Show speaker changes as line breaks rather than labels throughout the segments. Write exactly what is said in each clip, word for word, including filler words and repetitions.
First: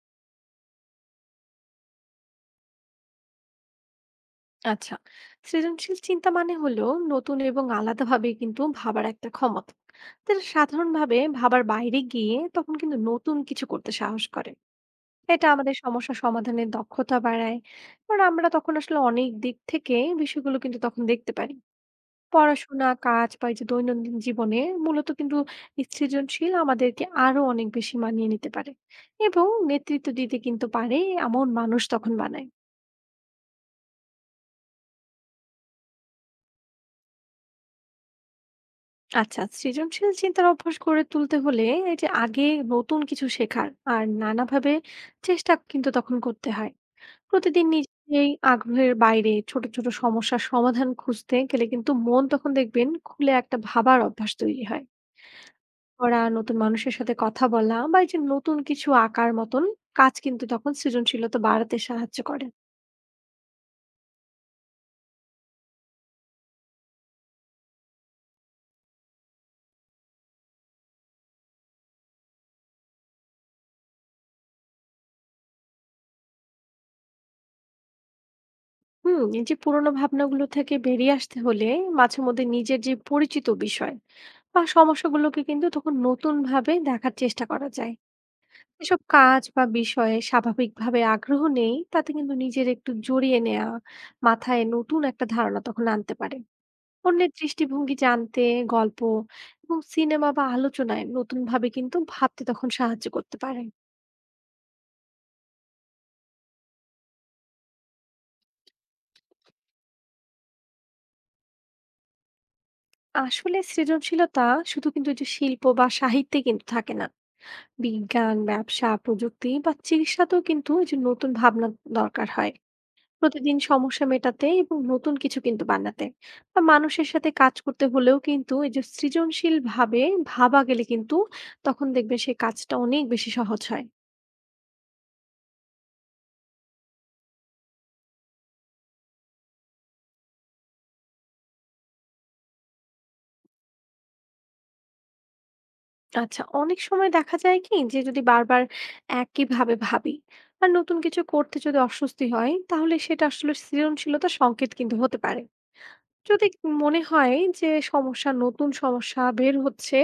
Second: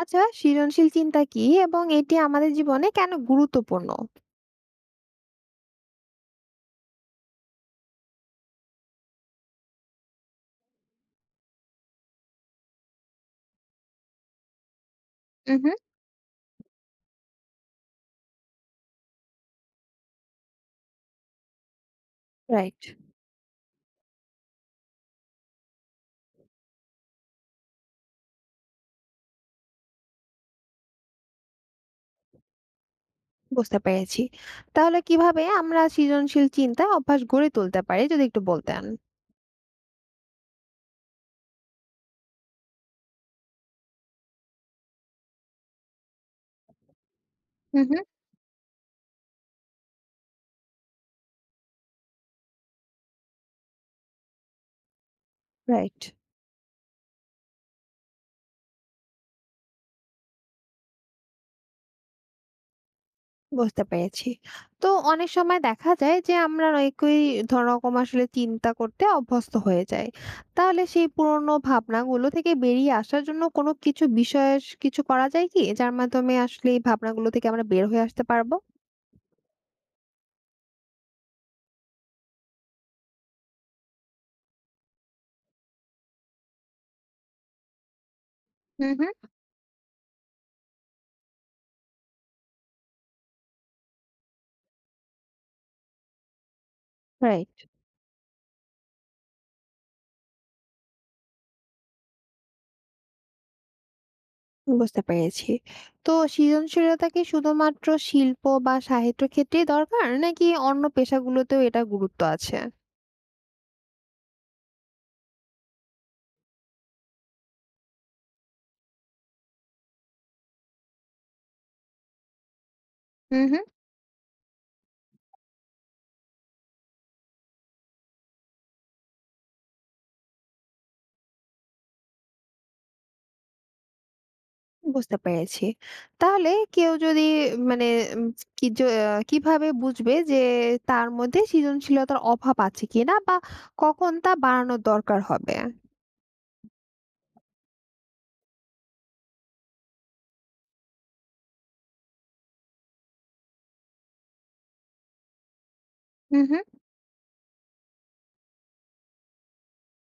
আচ্ছা, সৃজনশীল চিন্তা কি এবং এটি আমাদের জীবনে কেন গুরুত্বপূর্ণ?
আচ্ছা, সৃজনশীল চিন্তা মানে হলো নতুন এবং আলাদাভাবে কিন্তু ভাবার একটা ক্ষমতা যেটা সাধারণভাবে ভাবার বাইরে গিয়ে তখন কিন্তু নতুন কিছু করতে সাহস করে। এটা
উহু।
আমাদের সমস্যা সমাধানের দক্ষতা বাড়ায়, কারণ আমরা তখন আসলে অনেক দিক থেকে বিষয়গুলো কিন্তু তখন দেখতে পারি।
রাইট।
পড়াশোনা, কাজ বা এই যে দৈনন্দিন জীবনে মূলত কিন্তু এই সৃজনশীল আমাদেরকে আরো অনেক বেশি মানিয়ে নিতে পারে এবং নেতৃত্ব দিতে কিন্তু পারে, এমন মানুষ তখন বানায়।
বুঝতে পেরেছি। তাহলে কিভাবে আমরা সৃজনশীল চিন্তা অভ্যাস গড়ে তুলতে পারি, যদি একটু বলতেন?
আচ্ছা, সৃজনশীল চিন্তার অভ্যাস গড়ে তুলতে হলে এই যে আগে নতুন কিছু শেখার আর নানাভাবে চেষ্টা কিন্তু তখন করতে হয়। প্রতিদিন
উহু।
নিজের এই আগ্রহের বাইরে ছোট ছোট সমস্যার সমাধান খুঁজতে গেলে কিন্তু মন তখন দেখবেন খুলে একটা ভাবার অভ্যাস তৈরি হয়।
রাইট।
ওরা নতুন মানুষের সাথে কথা বলা বা এই যে নতুন কিছু আঁকার মতন কাজ কিন্তু তখন সৃজনশীলতা বাড়াতে সাহায্য করে।
বুঝতে পেরেছি। তো অনেক সময় দেখা যায় যে আমরা একই ধ রকম আসলে চিন্তা করতে অভ্যস্ত হয়ে যাই। তাহলে সেই পুরনো ভাবনাগুলো থেকে বেরিয়ে আসার জন্য কোনো কিছু বিশেষ কিছু করা যায় কি, যার মাধ্যমে আসলে এই ভাবনাগুলো থেকে আমরা বের হয়ে আসতে পারবো?
হুম, এই যে পুরোনো ভাবনাগুলো থেকে বেরিয়ে আসতে হলে মাঝে মধ্যে নিজের যে পরিচিত বিষয় বা সমস্যাগুলোকে কিন্তু তখন নতুন ভাবে দেখার চেষ্টা করা যায়। এসব
উহু।
কাজ বা বিষয়ে স্বাভাবিকভাবে আগ্রহ নেই, তাতে কিন্তু নিজের একটু জড়িয়ে নেওয়া মাথায় নতুন একটা ধারণা তখন আনতে পারে। অন্যের
রাইট।
দৃষ্টিভঙ্গি জানতে গল্প এবং সিনেমা বা আলোচনায় নতুন ভাবে কিন্তু ভাবতে তখন সাহায্য করতে পারে।
বুঝতে পেরেছি। তো সৃজনশীলতা কি শুধুমাত্র শিল্প বা সাহিত্য ক্ষেত্রেই দরকার, নাকি অন্য পেশাগুলোতেও এটা গুরুত্ব আছে?
আসলে সৃজনশীলতা শুধু কিন্তু এই যে শিল্প বা সাহিত্যে কিন্তু থাকে না, বিজ্ঞান, ব্যবসা, প্রযুক্তি বা চিকিৎসাতেও কিন্তু এই যে নতুন ভাবনা দরকার হয়
হুম,
প্রতিদিন
হুম।
সমস্যা মেটাতে এবং নতুন কিছু কিন্তু বানাতে বা মানুষের সাথে কাজ করতে হলেও কিন্তু এই যে সৃজনশীল ভাবে ভাবা গেলে কিন্তু তখন দেখবে সেই কাজটা অনেক বেশি সহজ হয়।
বুঝতে পেরেছি। তাহলে কেউ যদি মানে উম কি জ আহ, কিভাবে বুঝবে যে তার মধ্যে সৃজনশীলতার অভাব আছে কিনা, বা কখন তা বাড়ানোর দরকার হবে?
আচ্ছা, অনেক সময় দেখা যায় কি যে যদি বারবার একইভাবে ভাবি আর নতুন কিছু করতে যদি অস্বস্তি হয়, তাহলে সেটা আসলে সৃজনশীলতা সংকেত কিন্তু হতে পারে।
হুম,
যদি
হুম।
মনে হয় যে সমস্যা, নতুন সমস্যা বের হচ্ছে,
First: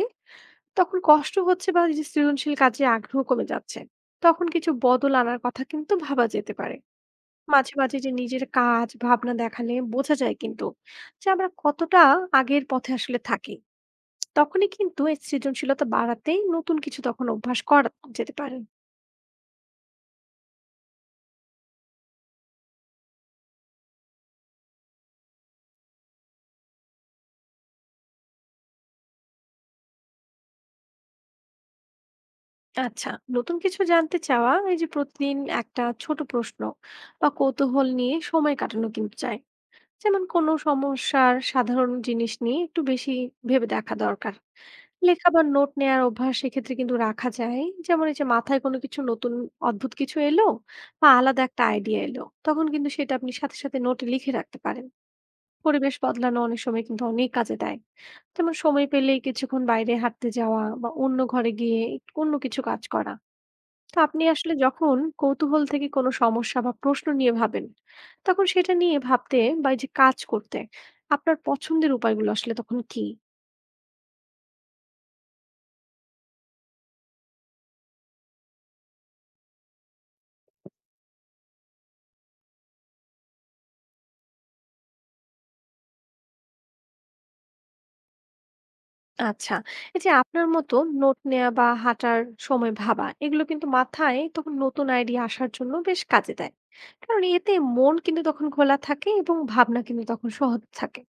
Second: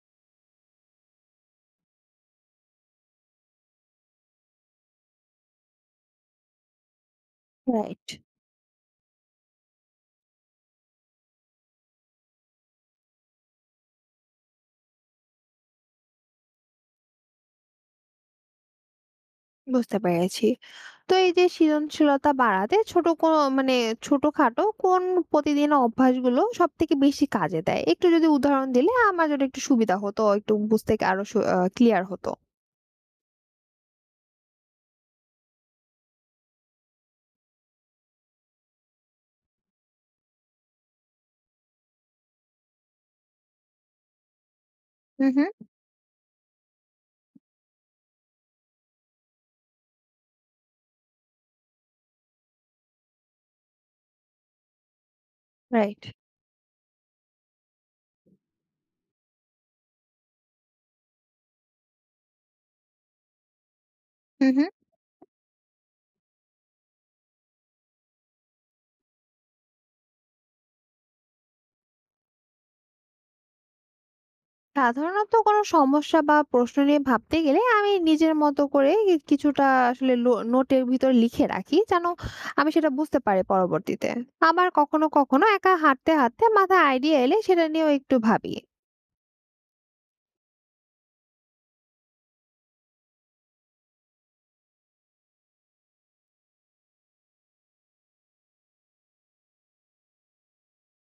তখন কষ্ট হচ্ছে বা এই যে সৃজনশীল কাজে আগ্রহ কমে যাচ্ছে, তখন কিছু বদল আনার কথা কিন্তু ভাবা যেতে পারে। মাঝে মাঝে
রাইট।
যে নিজের কাজ, ভাবনা দেখালে বোঝা যায় কিন্তু যে আমরা কতটা আগের পথে আসলে থাকি। তখনই কিন্তু এই সৃজনশীলতা বাড়াতেই নতুন কিছু তখন অভ্যাস করা যেতে পারে।
বুঝতে পেরেছি। তো এই যে সৃজনশীলতা বাড়াতে ছোট কোনো মানে ছোটখাটো কোন প্রতিদিন অভ্যাসগুলো সবথেকে বেশি কাজে দেয়? একটু যদি উদাহরণ দিলে আমার জন্য একটু সুবিধা হতো। একটু বুঝতে আরো সু আ ক্লিয়ার হতো।
আচ্ছা, নতুন কিছু জানতে চাওয়া, এই যে প্রতিদিন একটা ছোট প্রশ্ন বা কৌতূহল নিয়ে সময় কাটানো কিন্তু চাই। যেমন কোনো সমস্যার সাধারণ জিনিস নিয়ে একটু বেশি ভেবে দেখা দরকার।
হুম,
লেখা বা
হুম।
নোট নেয়ার অভ্যাস সেক্ষেত্রে কিন্তু রাখা যায়। যেমন এই যে মাথায় কোনো কিছু নতুন অদ্ভুত কিছু এলো বা আলাদা একটা আইডিয়া এলো, তখন কিন্তু সেটা আপনি সাথে, সাথে নোটে লিখে রাখতে পারেন। পরিবেশ
রাইট।
বদলানো অনেক সময় কিন্তু অনেক কাজে দেয়। যেমন সময় পেলেই কিছুক্ষণ বাইরে হাঁটতে যাওয়া বা অন্য ঘরে গিয়ে একটু অন্য কিছু কাজ করা। তো আপনি
হুম,
আসলে
হুম।
যখন কৌতূহল থেকে কোনো সমস্যা বা প্রশ্ন নিয়ে ভাবেন, তখন সেটা নিয়ে ভাবতে বা এই যে কাজ করতে আপনার পছন্দের উপায়গুলো আসলে তখন কি?
সাধারণত কোনো সমস্যা বা প্রশ্ন নিয়ে ভাবতে গেলে আমি নিজের মতো করে এ কিছুটা আসলে লো নোটের ভিতর লিখে রাখি, যেন আমি সেটা বুঝতে পারি পরবর্তীতে। আবার কখনো, কখনো একা হাঁটতে, হাঁটতে মাথায় আইডিয়া এলে সেটা নিয়েও একটু ভাবি।
আচ্ছা, এই যে আপনার মতো নোট নেওয়া বা হাঁটার সময় ভাবা, এগুলো কিন্তু মাথায় তখন নতুন আইডিয়া আসার জন্য বেশ কাজে দেয়। কারণ এতে মন কিন্তু তখন খোলা থাকে এবং ভাবনা কিন্তু তখন সহজ থাকে।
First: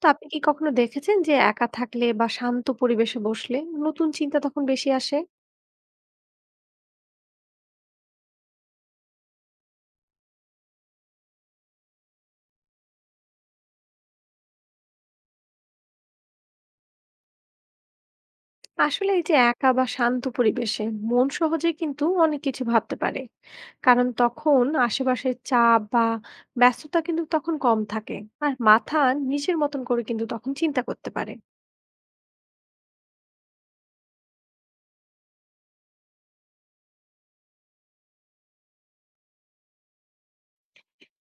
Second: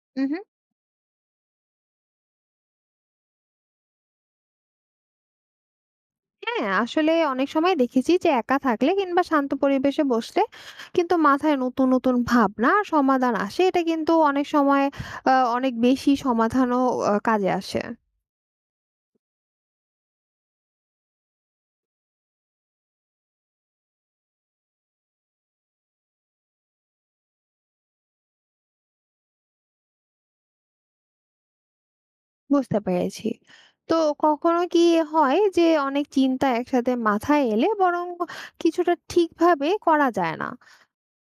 তো আপনি
উহু।
কি কখনো দেখেছেন যে একা থাকলে বা শান্ত পরিবেশে বসলে নতুন চিন্তা তখন বেশি আসে?
হ্যাঁ, আসলে অনেক সময় দেখেছি যে একা থাকলে কিংবা শান্ত পরিবেশে বসলে কিন্তু মাথায় নতুন নতুন ভাবনা আর সমাধান আসে, এটা কিন্তু অনেক সময় আহ, অনেক বেশি সমাধানও আহ, কাজে আসে।
আসলে এই যে একা বা শান্ত পরিবেশে মন সহজে কিন্তু অনেক কিছু ভাবতে পারে। কারণ তখন আশেপাশের চাপ বা ব্যস্ততা কিন্তু তখন কম থাকে, আর মাথা নিজের মতন করে কিন্তু তখন চিন্তা করতে পারে।
বুঝতে পেরেছি। তো কখনো কি হয় যে অনেক চিন্তা একসাথে মাথায় এলে বরং কিছুটা ঠিকভাবে করা যায় না?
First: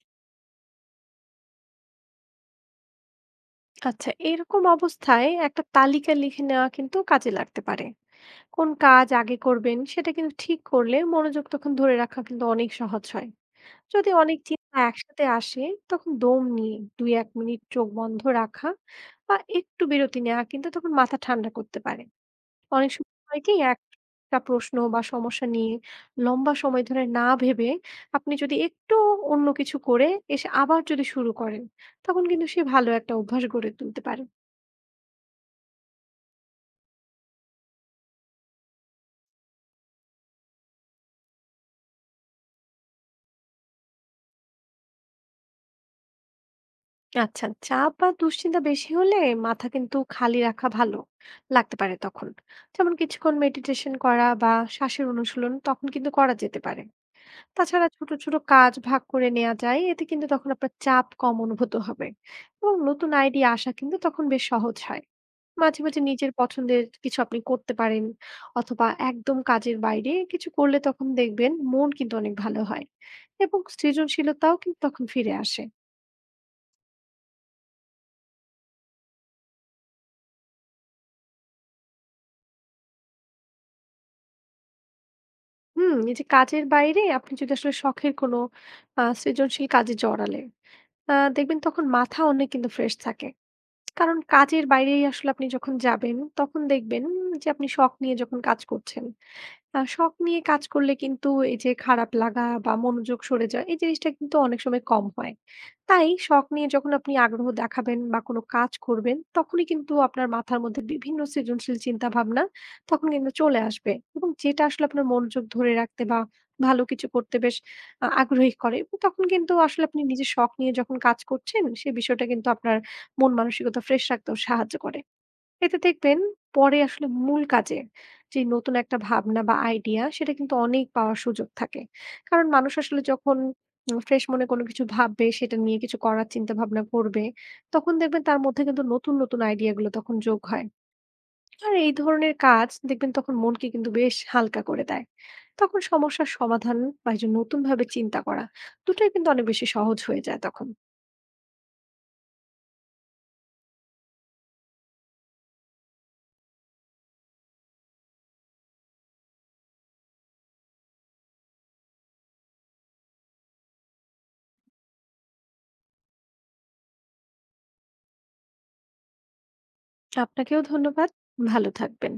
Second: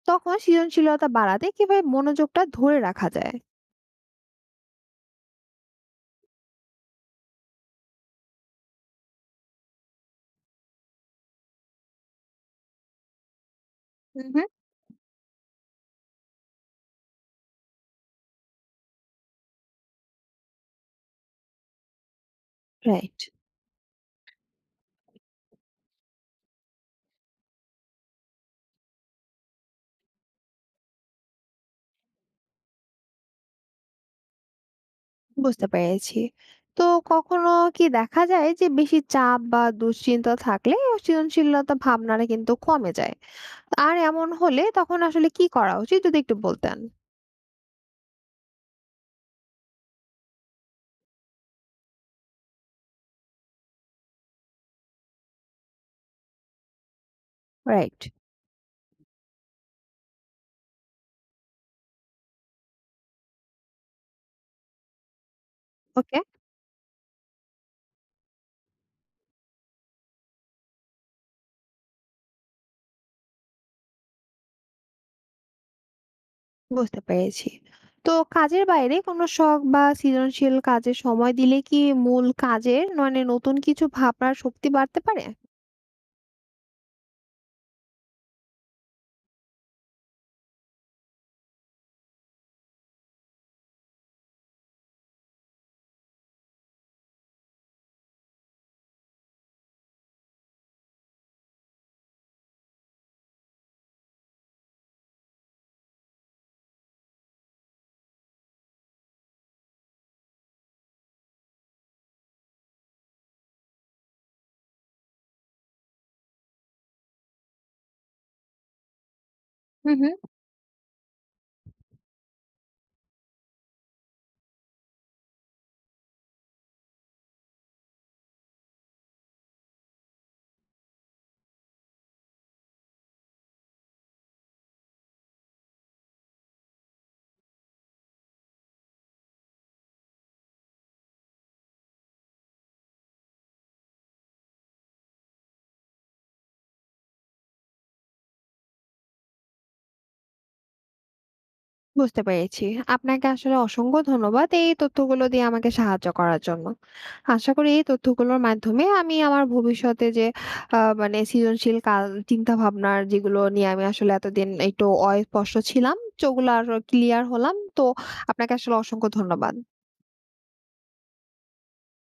তখন সৃজনশীলতা বাড়াতে কিভাবে মনোযোগটা ধরে রাখা যায়?
আচ্ছা, এরকম অবস্থায় একটা তালিকা লিখে নেওয়া কিন্তু কাজে লাগতে পারে। কোন কাজ আগে করবেন সেটা কিন্তু ঠিক করলে মনোযোগ তখন ধরে রাখা কিন্তু অনেক সহজ হয়। যদি
হুম,
অনেক
হুম।
চিন্তা একসাথে আসে, তখন দম নিয়ে দুই এক মিনিট চোখ বন্ধ রাখা বা একটু বিরতি নেওয়া কিন্তু তখন মাথা ঠান্ডা করতে পারে। অনেক
রাইট।
সময় হয় কি একটা প্রশ্ন বা সমস্যা নিয়ে লম্বা সময় ধরে না ভেবে আপনি যদি একটু অন্য কিছু করে এসে আবার যদি শুরু করেন, তখন কিন্তু সে ভালো একটা অভ্যাস গড়ে তুলতে পারে।
বুঝতে পেরেছি। তো কখনো কি দেখা যায় যে বেশি চাপ বা দুশ্চিন্তা থাকলে সৃজনশীলতা ভাবনাটা কিন্তু কমে যায়। আর এমন হলে তখন আসলে কি করা উচিত, যদি একটু বলতেন?
আচ্ছা, চাপ বা দুশ্চিন্তা বেশি হলে মাথা কিন্তু খালি রাখা ভালো লাগতে পারে তখন। যেমন কিছুক্ষণ মেডিটেশন করা বা শ্বাসের অনুশীলন তখন কিন্তু করা যেতে পারে। তাছাড়া
রাইট।
ছোট ছোট কাজ ভাগ করে নেওয়া যায়, এতে কিন্তু তখন আপনার চাপ কম অনুভূত হবে এবং নতুন আইডিয়া আসা কিন্তু তখন বেশ সহজ হয়। মাঝে মাঝে
ওকে।
নিজের পছন্দের কিছু আপনি করতে পারেন, অথবা একদম কাজের বাইরে কিছু করলে তখন দেখবেন মন কিন্তু অনেক ভালো হয় এবং সৃজনশীলতাও কিন্তু তখন ফিরে আসে।
বুঝতে পেরেছি। তো কাজের বাইরে কোনো শখ বা সৃজনশীল কাজে সময় দিলে কি মূল কাজের মানে নতুন কিছু ভাবনার শক্তি বাড়তে পারে?
হুম, এই যে কাজের বাইরে আপনি যদি আসলে শখের কোনো আ সৃজনশীল কাজে জড়ালে আ দেখবেন তখন মাথা অনেক কিন্তু ফ্রেশ থাকে। কারণ কাজের বাইরেই আসলে আপনি যখন যাবেন, তখন দেখবেন যে আপনি শখ নিয়ে যখন কাজ করছেন। আ শখ নিয়ে কাজ করলে কিন্তু এই যে খারাপ লাগা বা মনোযোগ সরে যাওয়া, এই জিনিসটা কিন্তু অনেক সময় কম হয়। তাই শখ নিয়ে যখন আপনি আগ্রহ দেখাবেন বা কোনো কাজ করবেন, তখনই কিন্তু আপনার মাথার মধ্যে বিভিন্ন সৃজনশীল চিন্তাভাবনা তখন কিন্তু চলে আসবে এবং যেটা আসলে আপনার মনোযোগ ধরে রাখতে বা ভালো কিছু করতে বেশ আ আগ্রহী করে। এবং তখন কিন্তু আসলে
হুম,
আপনি
হুম।
নিজের শখ নিয়ে যখন কাজ করছেন, সে বিষয়টা কিন্তু আপনার মন মানসিকতা ফ্রেশ রাখতেও সাহায্য করে। এতে দেখবেন পরে আসলে মূল কাজে যে নতুন একটা ভাবনা বা আইডিয়া সেটা কিন্তু অনেক পাওয়ার সুযোগ থাকে। কারণ মানুষ আসলে যখন উম ফ্রেশ মনে কোনো কিছু ভাববে, সেটা নিয়ে কিছু করার চিন্তা ভাবনা করবে, তখন দেখবেন তার মধ্যে কিন্তু নতুন, নতুন আইডিয়া গুলো তখন যোগ হয়। আর এই ধরনের কাজ দেখবেন তখন মনকে কিন্তু বেশ হালকা করে দেয়। তখন সমস্যার সমাধান বা এই যে নতুনভাবে চিন্তা করা, দুটোই কিন্তু অনেক বেশি সহজ হয়ে যায় তখন।
বুঝতে পেরেছি। আপনাকে আসলে অসংখ্য ধন্যবাদ এই তথ্যগুলো দিয়ে আমাকে সাহায্য করার জন্য। আশা করি এই তথ্যগুলোর মাধ্যমে আমি আমার ভবিষ্যতে যে আ মানে সৃজনশীল কাল চিন্তাভাবনার যেগুলো নিয়ে আমি আসলে এতদিন একটু অস্পষ্ট ছিলাম, সেগুলো আরো ক্লিয়ার হলাম। তো আপনাকে আসলে অসংখ্য ধন্যবাদ।
আপনাকেও ধন্যবাদ। ভালো থাকবেন।